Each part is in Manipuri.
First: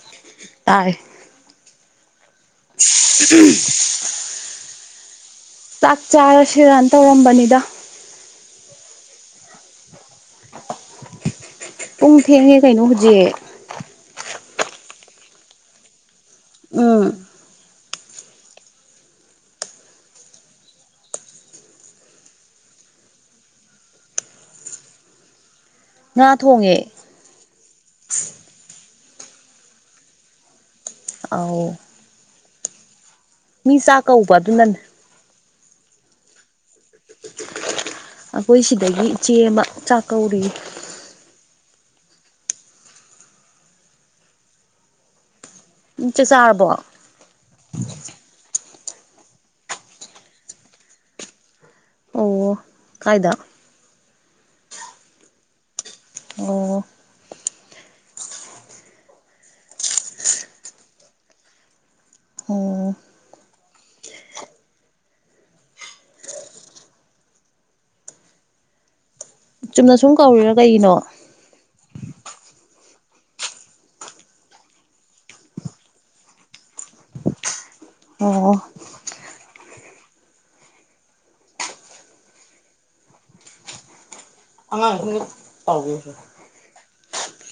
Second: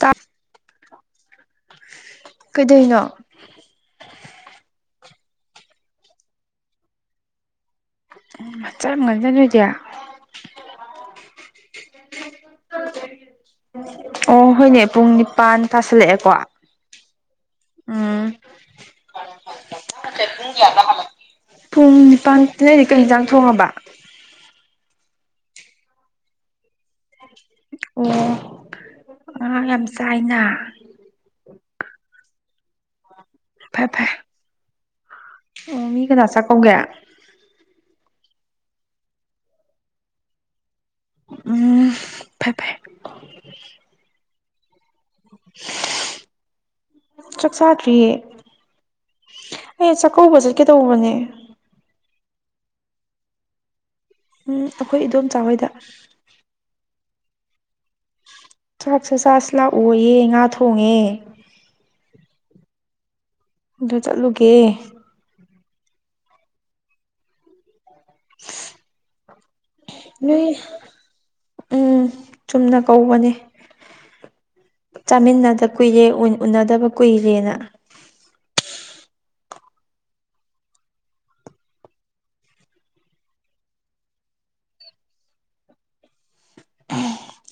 ꯆꯥꯛ ꯇꯥꯏ ꯀꯩꯗꯩꯅꯣ ꯎꯝ ꯆꯥꯛ ꯆꯥꯔꯁꯤꯔꯥ ꯇꯧꯔꯝꯕꯅꯤꯗ ꯆꯥꯛ ꯉꯟꯂꯦ ꯅꯣꯏꯗꯤ ꯄꯨꯡ ꯊꯦꯡꯉꯦ ꯀꯩꯅꯣ ꯍꯧꯖꯤꯛ ꯑꯣ ꯍꯣꯏꯅꯦ ꯄꯨꯡ ꯅꯤꯄꯥꯟ ꯇꯥꯁꯜꯂꯛꯑꯦꯀꯣ ꯎꯝ ꯎꯝ [unintelligible] ꯄꯨꯡ ꯅꯤꯄꯥꯟ ꯅꯣꯏꯗꯤ ꯀꯩ ꯍꯤꯟꯖꯥꯡ ꯊꯣꯡꯉꯕ ꯉꯥ ꯊꯣꯡꯉꯦ ꯑꯣ ꯉꯥ ꯌꯥꯝ ꯆꯥꯏꯅ ꯑꯧ ꯃꯤ ꯐꯔꯦ ꯆꯥꯛ ꯐꯔꯦ ꯀꯧꯕ ꯑꯗꯨꯅꯅꯦ ꯑꯣ ꯃꯤ ꯀꯅꯥ ꯆꯥꯛ ꯀꯧꯒꯦ ꯑꯈꯣꯏ ꯁꯤꯗꯒꯤ ꯏꯆꯦ ꯑꯃ ꯆꯥꯛꯀꯧꯔꯤ ꯎꯝ ꯐꯩ ꯐꯩ ꯎ ꯆꯥꯛ ꯆꯥꯔꯕ꯭ꯔꯣ ꯆꯥꯛ ꯆꯥꯗ꯭ꯔꯤꯌꯦ ꯑꯩ ꯆꯥꯛꯀꯧꯕ ꯆꯠꯀꯦ ꯇꯧꯕꯅꯦ ꯑꯣ ꯀꯥꯏꯗ ꯎꯝ ꯑꯩꯈꯣꯏ ꯏꯗꯣꯝꯆꯥ ꯍꯣꯢꯗ ꯑꯣ ꯆꯥꯛꯁꯨ ꯆꯥꯁꯦ ꯂꯥꯛꯑꯣꯌꯦ ꯉꯥ ꯊꯣꯡꯉꯦ ꯑꯣ ꯑꯗꯨ ꯆꯠꯂꯨꯒꯦ [inaudible] ꯆꯨꯝꯅ ꯁꯨꯝ ꯅꯣꯏ ꯀꯧꯔꯤꯔꯥ ꯀꯩꯒꯤꯅꯣ ꯎꯝ ꯆꯨꯝꯅ ꯀꯧꯕꯅꯦ ꯆꯥꯃꯤꯟꯅꯗꯕ ꯀꯨꯏꯔꯦ ꯎꯅꯗꯕ ꯀꯨꯏꯔꯦꯅ ꯑꯣ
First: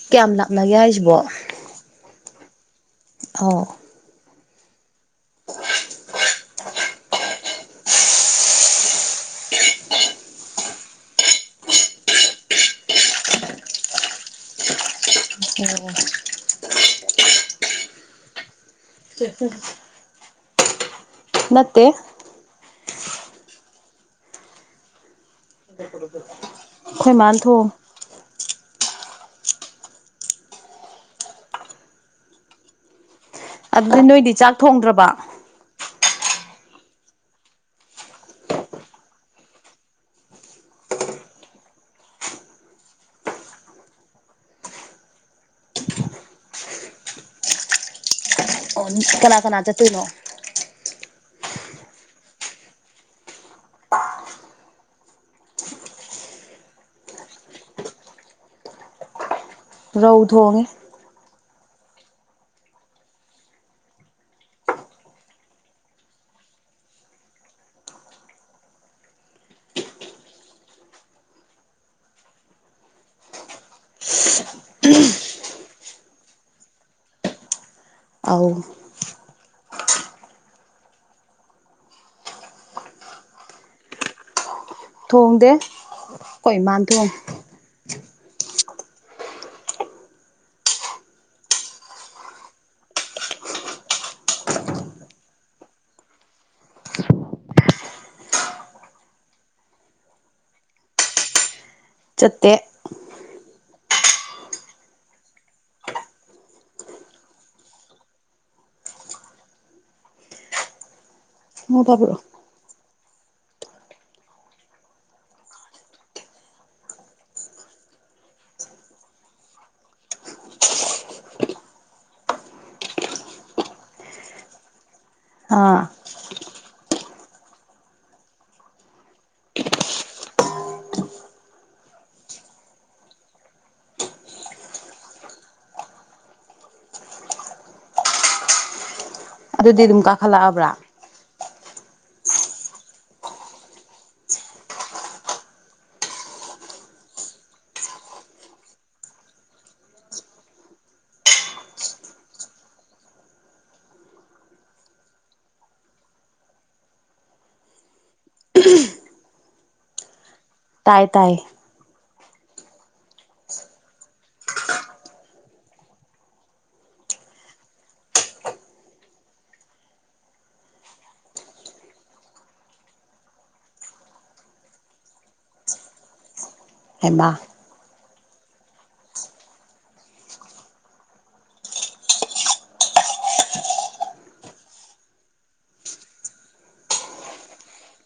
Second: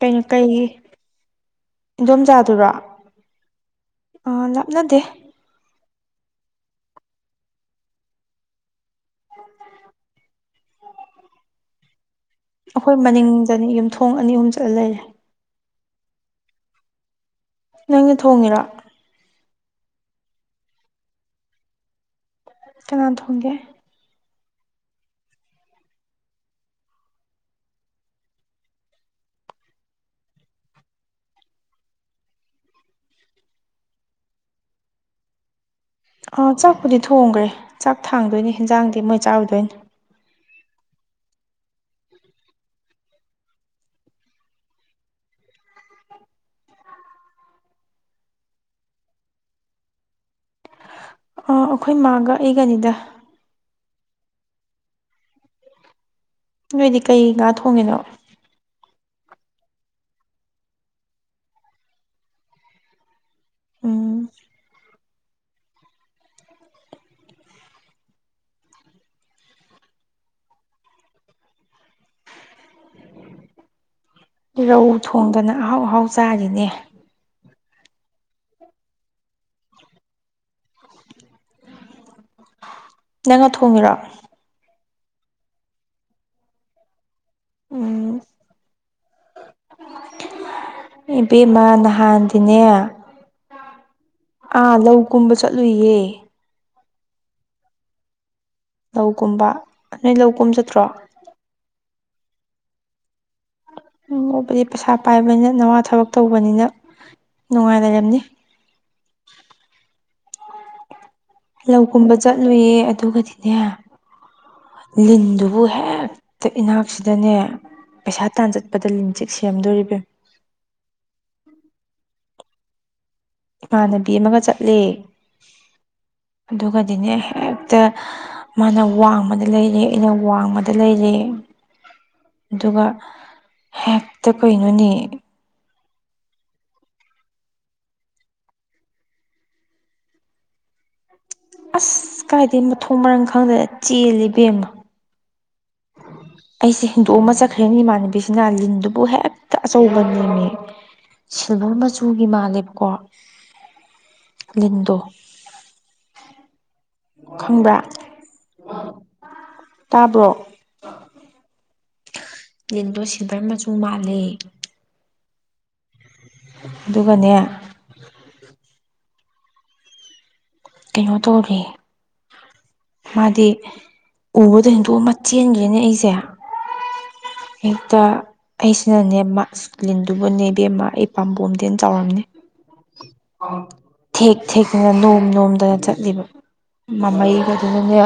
ꯀꯩꯅꯣ ꯀ꯭ꯌꯥꯝ ꯀꯩꯒꯤ ꯂꯥꯞꯅꯒꯦ ꯍꯥꯏꯁꯤꯕꯣ ꯑꯥꯎ ꯑ ꯂꯥꯞꯅꯗꯦ ꯑꯈꯣꯏ ꯃꯅꯤꯡꯗꯅꯤ ꯌꯨꯝꯊꯣꯡ ꯑꯅꯤ ꯑꯍꯨꯝ ꯆꯠꯂ ꯂꯩꯔꯦ ꯅꯪꯅ ꯊꯣꯡꯉꯤꯔꯣ [unintelligible] ꯅꯠꯇꯦ ꯀꯅꯥ ꯊꯣꯡꯒꯦ ꯑꯩꯈꯣꯏ ꯃꯥꯅ ꯊꯣꯡꯉꯦ ꯑꯗꯨꯗꯤ ꯅꯣꯏꯗꯤ ꯆꯥꯛ ꯊꯣꯡꯗ꯭ꯔꯕ ꯑꯥ ꯆꯥꯛꯄꯨꯗꯤ ꯊꯣꯡꯒ꯭ꯔꯦ ꯆꯥꯛ ꯊꯥꯡꯗꯣꯏꯅꯦ ꯍꯟꯖꯥꯡꯗꯤ ꯃꯣꯏ ꯆꯥꯔꯨꯗꯣꯏꯅꯤ ꯑꯣ ꯀꯅꯥ ꯀꯅꯥ ꯆꯠꯇꯣꯢꯅꯣ ꯑ ꯑꯩꯈꯣꯏ ꯃꯥꯒ ꯑꯩꯒꯅꯤꯗ ꯅꯣꯏꯗꯤ ꯀꯩ ꯉꯥ ꯊꯣꯡꯉꯤꯅꯣ ꯔꯧ ꯊꯣꯡꯉꯦ ꯎꯝ ꯔꯧ ꯊꯣꯡꯗꯅ ꯑꯍꯥꯎ ꯑꯍꯥꯎ ꯆꯥꯔꯤꯅꯦ ꯑꯧ ꯅꯪꯅ ꯊꯣꯡꯉꯤꯔꯣ ꯊꯣꯡꯗꯦ ꯑꯈꯣꯏ ꯏꯃꯥꯟ ꯊꯣꯡ ꯎꯝ ꯏꯕꯦꯝꯃꯥ ꯅꯍꯥꯟꯗꯤꯅꯦ ꯑꯥ ꯂꯧ ꯀꯨꯝꯕ ꯆꯠꯂꯨꯏꯌꯦ ꯂꯧꯀꯨꯝꯕ ꯅꯣꯏ ꯂꯧ ꯀꯨꯝ ꯆꯠꯇ꯭ꯔꯣ ꯆꯠꯇꯦ ꯎꯝ ꯕꯗꯤ ꯄꯩꯁꯥ ꯄꯥꯏꯕꯅꯤꯅ ꯅꯋꯥ ꯊꯕꯛ ꯇꯧꯕꯅꯤꯅ ꯅꯨꯡꯉꯥꯏ ꯂꯩꯔꯝꯅꯤ [inaudible] ꯊꯪꯉꯣ ꯂꯧꯀꯨꯝꯕ ꯇꯥꯕ꯭ꯔꯣ ꯆꯠꯂꯨꯌꯦ ꯑꯗꯨꯒꯗꯤꯅꯦ ꯂꯤꯟꯗꯨꯕꯨ ꯍꯦꯛꯇ ꯏꯅꯥꯛꯁꯤꯗꯅꯦ ꯄꯩꯁꯥ ꯇꯥꯟ ꯆꯠꯄꯗ ꯂꯤꯟꯆꯤꯛ ꯁꯤꯔꯝꯗꯣꯔꯦ ꯏꯕꯦꯝ [inaudible] ꯏꯃꯥꯟꯅꯕꯤ ꯑꯃꯒ ꯆꯠꯂꯦ ꯑ ꯑꯗꯨꯒꯗꯤꯅꯦ ꯍꯦꯛꯇ ꯃꯥꯅ ꯋꯥꯡꯃꯗ ꯂꯩꯔꯦ ꯑꯩꯅ ꯋꯥꯡꯃꯗ ꯂꯩꯔꯦ [inaudible] ꯑꯗꯨꯒ ꯍꯦꯛꯇ ꯀꯩꯅꯣꯅꯦ ꯑꯗꯨꯗꯤ ꯑꯗꯨꯝ ꯀꯥꯈꯠꯂꯛꯑꯕ꯭ꯔꯥ ꯑꯁ ꯀꯥꯏꯗꯩ ꯃꯊꯣꯡ ꯃꯔꯥꯡ ꯈꯪꯗ꯭ꯔꯅ ꯆꯦꯜꯂꯦ ꯏꯕꯦꯝꯃ ꯑꯩꯁꯦ ꯍꯨꯟꯗꯣꯛꯑꯝꯃ ꯆꯠꯈ꯭ꯔꯦ ꯏꯃꯥꯟꯅꯕꯤꯁꯤꯅ ꯂꯤꯟꯗꯨꯕꯨ ꯍꯦꯛꯇ ꯑꯆꯧꯕꯅꯦꯝꯃꯦ ꯁꯤꯜꯚꯔ ꯃꯆꯨꯒꯤ ꯃꯥꯜꯂꯦꯕꯀꯣ ꯂꯤꯟꯗꯣ ꯈꯪꯕ꯭ꯔꯥ ꯇꯥꯕ꯭ꯔꯣ ꯇꯥꯏ ꯇꯥꯏ ꯌꯦꯡꯗꯣ ꯁꯤꯜꯚꯔ ꯃꯆꯨ ꯃꯥꯜꯂꯦ ꯑꯗꯨꯒꯅꯦ ꯀꯩꯅꯣ ꯇꯧꯔꯦ ꯃꯥꯗꯤ ꯎꯕꯗ ꯍꯦꯟꯗꯣꯛ ꯑꯃ ꯆꯦꯟꯒ꯭ꯔꯦꯅꯦ ꯑꯩꯁꯦ ꯍꯩꯃꯥ [unintelligible] ꯍꯦꯛꯇ ꯑꯩꯁꯤꯅꯅꯦ ꯃꯥꯁ ꯂꯤꯟꯗꯨꯕꯨꯅꯦ ꯏꯕꯦꯝꯃ ꯑꯩ ꯄꯥꯝꯕꯣꯝꯗꯩꯅ ꯍꯦꯟꯅ ꯆꯥꯎꯔꯝꯅꯤ ꯊꯦꯛ ꯊꯦꯛꯇꯅ ꯅꯣꯝ ꯅꯣꯝꯗꯅ ꯆꯠꯂꯤꯕ ꯃꯃꯩꯒꯗꯨꯅ ꯅꯦ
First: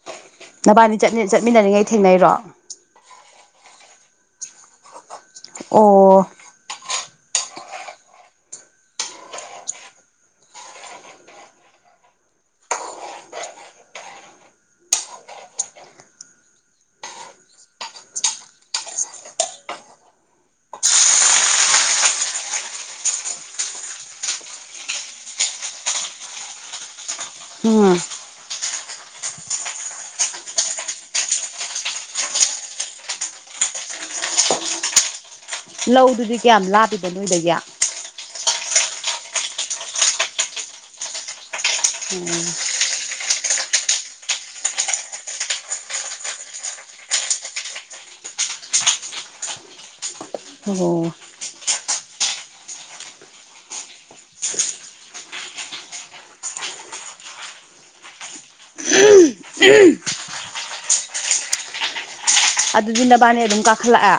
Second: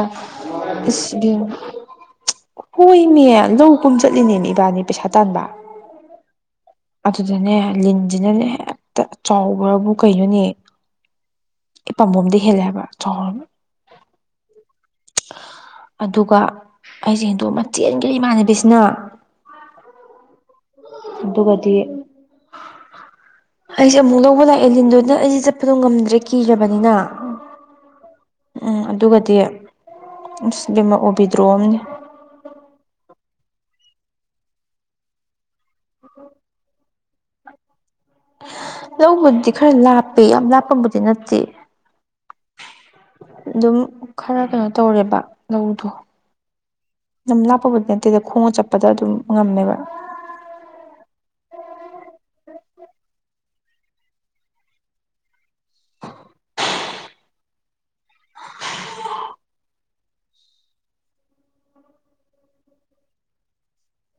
ꯅꯕꯥꯅꯤ ꯏꯁ ꯆꯠꯅꯤ ꯕꯦꯝꯃ ꯆꯠꯃꯤꯟꯅꯔꯤꯉꯩ ꯊꯦꯡꯅꯩꯔꯣ ꯍꯣꯏꯃꯤ ꯂꯧ ꯀꯨꯝ ꯆꯠꯂꯤꯅꯦ ꯏꯕꯥꯅꯤ ꯄꯩꯁꯥ ꯇꯥꯟꯕ ꯑꯣ ꯑꯗꯨꯗꯅꯦ ꯂꯤꯟꯁꯤꯅꯅꯦ ꯍꯦꯛꯇ ꯆꯥꯎꯕ꯭ꯔꯕꯨ ꯀꯩꯅꯣꯅꯦ ꯄꯥꯝꯕꯣꯝꯗ ꯍꯦꯜꯂꯦ ꯍꯥꯏꯕ ꯆꯥꯎ ꯑꯗꯨꯒ ꯑꯩꯁꯦ ꯍꯦꯟꯗꯣꯛꯑꯝꯃ ꯆꯦꯟꯒ꯭ꯔꯦ ꯏꯃꯥꯟꯅꯕꯤꯁꯤꯅ [inaudible] ꯑꯗꯨꯒꯗꯤ [inaudible] ꯑꯩꯁꯦ ꯑꯃꯨꯛ ꯂꯧꯕ ꯂꯥꯛꯑꯦ ꯂꯤꯟꯗꯨꯅ ꯑꯩꯁꯦ ꯆꯠꯄꯗꯣ ꯉꯝꯗ꯭ꯔꯦ ꯀꯤꯔꯕꯅꯤꯅꯥ ꯎꯝ ꯎꯝ ꯑꯗꯨꯒꯗꯤ [unintelligible] ꯑꯁ ꯏꯕꯦꯝꯃ ꯑꯣꯕꯤꯗ꯭ꯔꯣꯝꯅꯤ ꯂꯧꯗꯨꯗꯤ ꯀꯌꯥꯝ ꯂꯥꯞꯄꯤꯒꯦ ꯅꯣꯏꯗꯒꯤ ꯂꯧꯕꯨꯗꯤ ꯈꯔ ꯂꯥꯞꯄꯦ ꯌꯥꯝ ꯂꯥꯞꯄꯕꯨꯗꯤ ꯅꯠꯇꯦ ꯎꯝ ꯑꯗꯨꯝ ꯈꯔ ꯀꯩꯅꯣ ꯇꯧꯔꯦꯕ ꯂꯧꯗꯣ ꯂꯝ ꯂꯥꯞꯄꯕꯨꯗꯤ ꯅꯠꯇꯦꯗ ꯈꯣꯡꯅ ꯆꯠꯄꯗ ꯑꯗꯨꯝ ꯉꯝꯃꯦꯕ ꯑꯣ ꯎꯝ ꯑꯗꯨꯗꯤ ꯅꯕꯥꯅꯦ ꯑꯗꯨꯝ ꯀꯥꯈꯠꯂꯛꯑꯦ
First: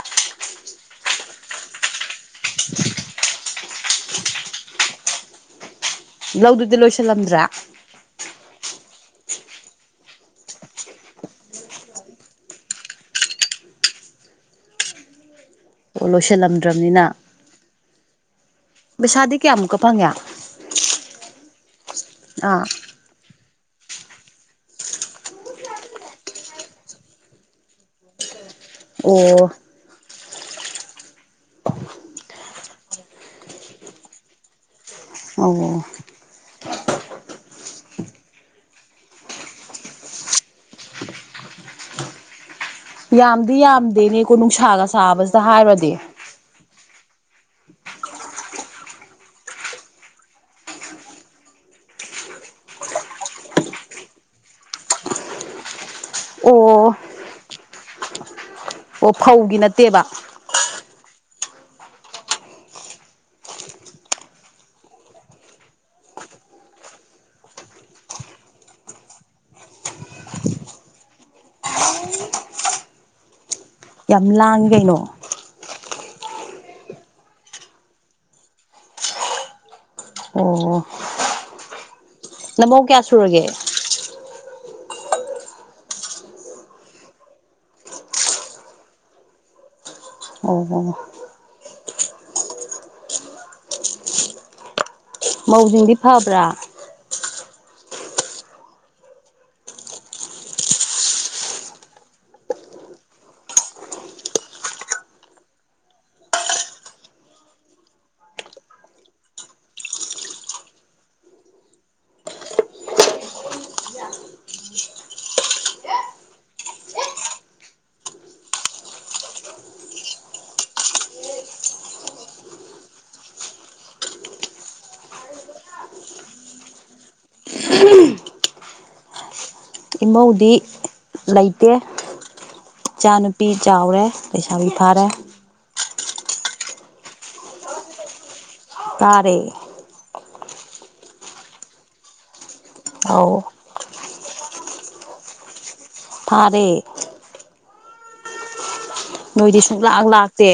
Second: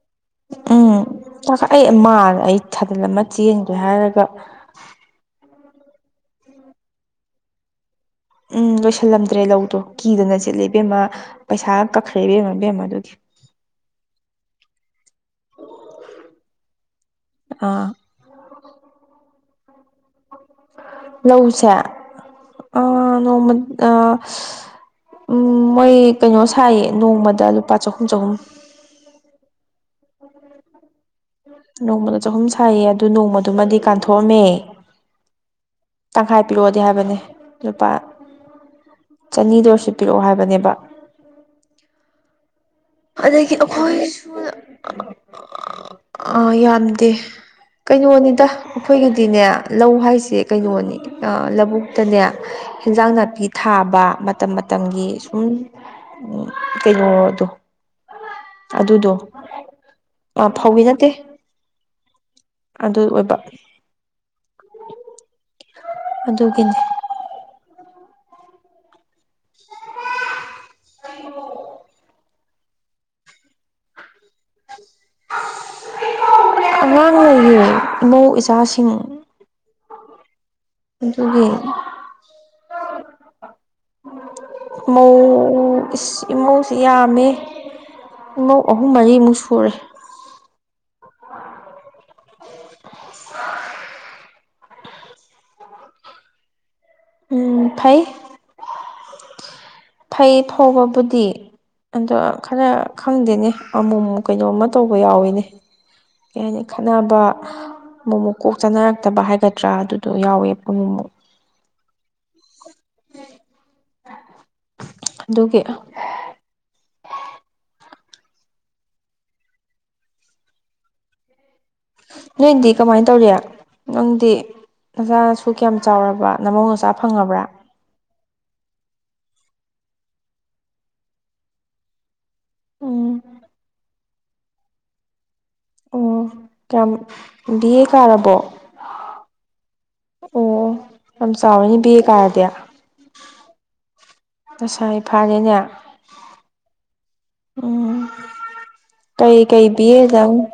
ꯎꯝ [unintelligible] ꯑꯩ ꯃꯥꯜꯂꯦ ꯑꯩ ꯊꯗꯜ ꯂꯝꯃꯒ ꯆꯦꯟꯒ꯭ꯔꯦ ꯍꯥꯏꯔꯒ ꯂꯧꯗꯨꯗꯤ ꯂꯣꯏꯁꯤꯜꯂꯝꯗ꯭ꯔꯦ ꯎꯝ ꯂꯣꯏꯁꯤꯜꯂꯝꯗ꯭ꯔꯦ ꯂꯧꯗꯣ ꯀꯤꯗꯅ ꯆꯦꯂꯛꯑꯦ ꯏꯕꯦꯝꯃ ꯄꯩꯁꯥꯒ ꯀꯛꯈ꯭ꯔꯦ ꯏꯕꯦꯝꯃ ꯕꯦꯝꯃ ꯑꯗꯨꯒꯤ [unintelligible] ꯑꯣ ꯂꯣꯏꯁꯤꯜꯂꯝꯗ꯭ꯔꯕꯅꯤꯅ ꯑꯥ ꯄꯩꯁꯥꯗꯤ ꯀꯌꯥꯃꯨꯛꯀ ꯐꯪꯉꯦ ꯁꯦ ꯑꯥ ꯗꯥ ꯎꯝ ꯃꯣꯏ ꯀꯩꯅꯣ ꯁꯥꯏꯌꯦ ꯅꯣꯡꯃꯗ ꯂꯨꯄꯥ ꯆꯍꯨꯝ ꯆꯍꯨꯝ ꯑꯣ ꯅꯣꯡꯃꯗ ꯆꯍꯨꯝ ꯁꯥꯏꯌꯦ ꯑꯗꯨ ꯅꯣꯡꯃꯗꯨꯃꯗꯤ ꯀꯥꯟꯊꯣꯛꯑꯝꯃꯦ ꯑꯣ ꯇꯪꯈꯥꯏ ꯄꯤꯔꯛꯑꯣꯗꯤ ꯍꯥꯏꯕꯅꯦ ꯂꯨꯄꯥ ꯆꯅꯤꯗ ꯑꯣꯏꯁꯨ ꯄꯤꯔꯛꯑꯣ ꯍꯥꯏꯕꯅꯦꯕ ꯑꯗꯒꯤ ꯌꯥꯝꯗꯤ ꯑꯈꯣꯏꯁꯨ ꯌꯥꯝꯗꯦꯅꯦꯀꯣ ꯅꯨꯡꯁꯥꯒ ꯁꯥꯕꯁꯤꯗ ꯍꯥꯏꯔꯨꯔꯗꯤ [unintelligible] ꯑꯥ ꯌꯥꯝꯗꯦ ꯀꯩꯅꯣꯅꯤꯗ ꯑꯩꯈꯣꯏꯒꯤꯗꯤꯅꯦ ꯂꯧ ꯍꯥꯏꯁꯦ ꯀꯩꯅꯣꯅꯤ ꯑꯥ ꯂꯧꯕꯨꯛꯇꯅꯦ ꯍꯦꯟꯖꯥꯡ ꯅꯥꯄꯤ ꯊꯥꯕ ꯃꯇꯝ ꯃꯇꯝꯒꯤ ꯁꯨꯝ ꯑꯣ ꯀꯩꯅꯣꯗꯣ ꯑꯗꯨꯗꯣ ꯑꯣ ꯐꯧꯒꯤ ꯅꯠꯇꯦꯕ ꯑꯥ ꯐꯧꯒꯤ ꯅꯠꯇꯦ ꯑꯗꯨ ꯑꯣꯏꯕ ꯑꯗꯨꯒꯤꯅꯤ [unintelligible] ꯌꯥꯝ ꯂꯥꯡꯏ ꯒꯩꯅꯣ ꯑꯉꯥꯡ ꯂꯩꯌꯦ ꯏꯃꯧ ꯏꯆꯥꯁꯤꯡ [inaudible] ꯑꯣ ꯑꯗꯨꯒꯤ [inaudible] ꯅꯃꯧ ꯀꯌꯥ ꯁꯨꯔꯒꯦ ꯃꯧ ꯏꯁ ꯏꯃꯧꯁꯤ ꯌꯥꯝꯃꯦ ꯏꯃꯧ ꯑꯍꯨꯝ ꯃꯔꯤꯃꯨꯛ ꯁꯨꯔꯦ ꯑꯣꯍꯣ [inaudible] ꯃꯧꯖꯤꯡꯗꯤ ꯐꯕ꯭ꯔꯥ ꯎꯝ ꯐꯩ [inaudible] ꯐꯩ ꯐꯕꯕꯨꯗꯤ ꯑꯗꯣ ꯈꯔ ꯈꯪꯗꯦꯅꯦ ꯑꯃꯨꯃꯨꯡ ꯀꯩꯅꯣꯝꯃ ꯇꯧꯕ ꯌꯥꯎꯋꯤꯅꯦ ꯀꯩ ꯍꯥꯏꯅꯤ ꯈꯠꯅꯕ ꯑꯃꯨꯃꯨꯛ ꯀꯣꯛ ꯆꯥꯟꯅꯔꯛꯇꯕ ꯍꯥꯏꯒꯗ꯭ꯔꯥ ꯑꯗꯨꯗꯣ ꯌꯥꯎꯋꯦ ꯑꯃꯨꯃꯨꯛ ꯑꯗꯨꯒꯤ ꯅꯣꯏꯗꯤ ꯀꯃꯥꯏꯅ ꯇꯧꯔꯤ ꯅꯪꯗꯤ ꯅꯆꯥꯥ ꯅꯁꯨ ꯀꯌꯥꯝ ꯆꯥꯎꯔꯕ ꯅꯃꯧ ꯅꯆꯥ ꯐꯪꯉꯕ꯭ꯔꯥ [inaudible] ꯏꯃꯧꯗꯤ ꯂꯩꯇꯦ ꯏꯆꯥ ꯎꯝ ꯅꯨꯨꯄꯤ ꯆꯥꯎꯔꯦ ꯂꯩꯩꯁꯥꯕꯤ ꯐꯥꯔꯦ ꯑꯣ ꯀꯌꯥꯝ ꯕꯤ ꯑꯦ ꯀꯥꯔꯕꯣ ꯀꯥꯔꯦ ꯑꯣ ꯌꯥꯝ ꯆꯥꯎꯔꯦꯅꯦ ꯕꯤ ꯑꯦ ꯀꯥꯔꯗꯤ ꯑꯥꯎ ꯂꯩꯁꯥꯕꯤ ꯐꯥꯔꯦꯅꯦ ꯐꯥꯔꯦ ꯎꯝ ꯅꯣꯏꯗꯤ ꯀꯩꯀꯩ ꯕꯤ ꯁꯨꯡꯂꯥꯛ ꯑꯦ ꯗꯪ ꯂꯥꯛꯇꯦ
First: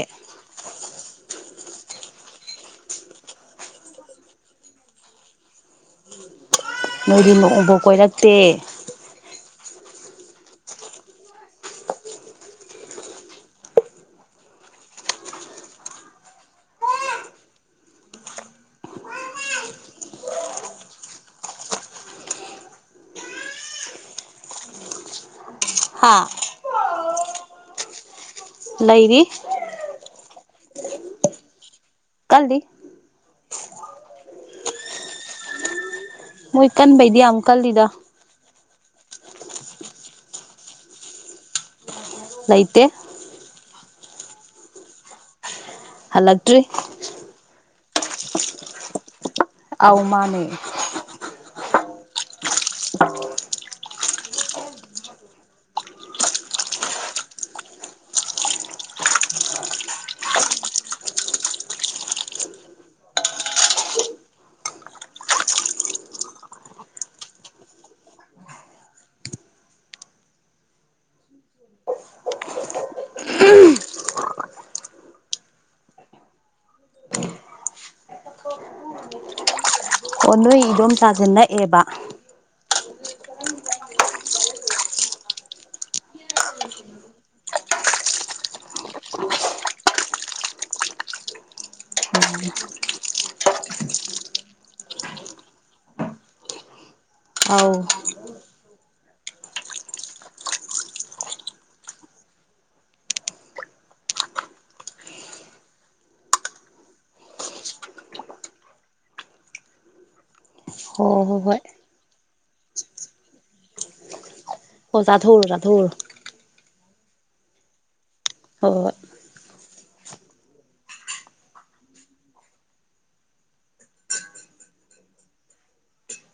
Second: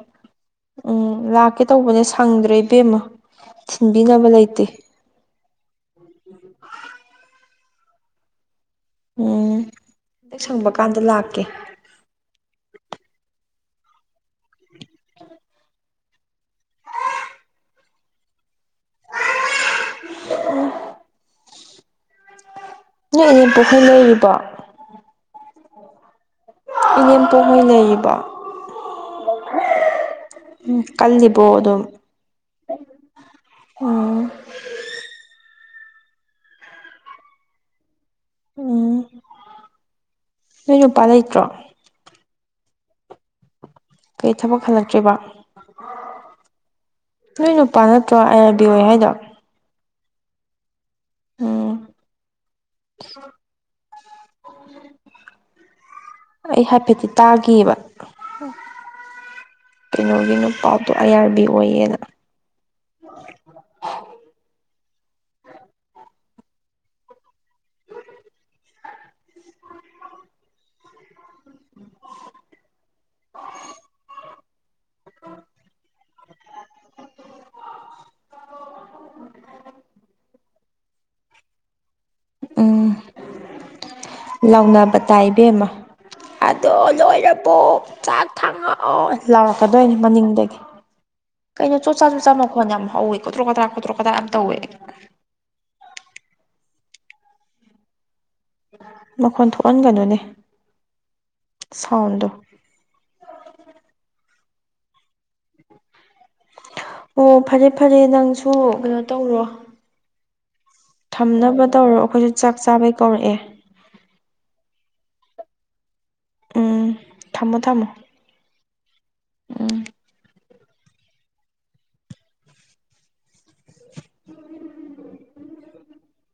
ꯎꯝ ꯂꯥꯛꯀꯦ ꯇꯧꯕꯅꯦ ꯁꯪꯗ꯭ꯔꯦ ꯏꯕꯦꯝꯃ ꯊꯤꯟꯕꯤꯅꯕ ꯂꯩꯇꯦ ꯅꯣꯏꯗꯤ ꯅꯣꯡꯕꯧ ꯀꯣꯏꯔꯛꯇꯦ ꯎꯝ ꯍꯦꯛ ꯁꯪꯕ ꯀꯥꯟꯗ ꯂꯥꯛꯀꯦ ꯅꯣꯏ ꯏꯅꯦꯝꯄꯣꯛꯈꯣꯏ ꯂꯩꯔꯤꯕꯣ ꯍꯥꯥ ꯏꯅꯦꯝꯄꯣꯛꯍꯣꯏ ꯂꯩꯔꯤꯕꯣ ꯂꯩꯔꯤ ꯎꯝ ꯀꯜꯂꯤꯕꯣ ꯑꯗꯨꯝ ꯀꯜꯂꯤ ꯎꯝ ꯃꯣꯏ ꯀꯟꯕꯩꯗꯤ ꯌꯥꯝ ꯀꯜꯂꯤꯗ ꯎꯝ ꯅꯣꯏ ꯅꯨꯄꯥ ꯂꯩꯇ꯭ꯔꯣ ꯂꯩꯩꯇꯦ ꯀꯩ ꯊꯕꯛ ꯍꯜꯂꯛꯇ꯭ꯔꯤꯕꯣ ꯍꯜꯂꯛꯇ꯭ꯔꯤ ꯅꯣꯏ ꯅꯨꯄꯥ ꯅꯠꯇ꯭ꯔꯣ ꯑꯥꯏ ꯑꯥꯔ ꯕꯤ ꯑꯣꯏ ꯍꯥꯏꯗꯣ ꯑꯧ ꯃꯥꯅꯦ ꯎꯝ ꯑꯩ ꯍꯥꯏꯐꯦꯠꯇꯤ ꯇꯥꯈꯤꯌꯦꯕ ꯀꯩꯅꯣꯒꯤ ꯅꯨꯄꯥꯗꯣ ꯑꯥꯏ ꯑꯥꯔ ꯕꯤ ꯑꯣꯏꯌꯦꯅ [inaudible] ꯑꯣ ꯅꯣꯏ ꯏꯟꯗꯣꯝꯆꯥꯁꯦ ꯅꯛꯑꯦꯕ ꯎꯝ ꯎ ꯀ [inaudible] ꯂꯥꯎꯅꯕ ꯇꯥꯏ ꯏꯕꯦꯝꯃ ꯑꯗꯣ ꯂꯣꯏꯔꯕꯣ ꯆꯥꯛ ꯊꯥꯡꯉꯛꯑꯣ ꯂꯥꯎꯔꯛꯀꯗꯣꯏꯅꯤ ꯃꯅꯤꯡꯗꯒꯤ ꯀꯩꯅꯣ ꯆꯣꯠ ꯆꯥ ꯆꯣꯠ ꯆꯥ ꯃꯈꯣꯟ ꯌꯥꯝ ꯍꯧꯋꯦ ꯀꯣꯗ꯭ꯔꯣꯛ ꯀꯗ꯭ꯔꯥꯛ ꯌꯥꯝ ꯇꯧꯋꯦ [inaudible] ꯑꯧ ꯃꯈꯣꯟ ꯊꯣꯛꯍꯟꯒꯅꯨꯅꯦ ꯁꯥꯎꯟꯗꯣ ꯑꯣ ꯐꯔꯦ ꯐꯔꯦ ꯅꯪꯁꯨ ꯀꯩꯅꯣ ꯇꯧꯔꯣ ꯍꯣ ꯍꯣ ꯍꯣꯏ ꯊꯝꯅꯕ ꯇꯧꯔꯣ ꯑꯩꯈꯣꯏꯁꯨ ꯆꯥꯛ ꯆꯥꯕꯩ ꯀꯧꯔꯛꯑꯦ ꯑꯣ ꯆꯥꯊꯣꯛꯎꯔꯣ ꯆꯥꯊꯣꯛꯎꯔꯣ ꯎꯝ ꯊꯝꯃꯣ ꯊꯝꯃꯣ ꯍꯣꯏ ꯍꯣꯏ ꯎꯝ [inaudible]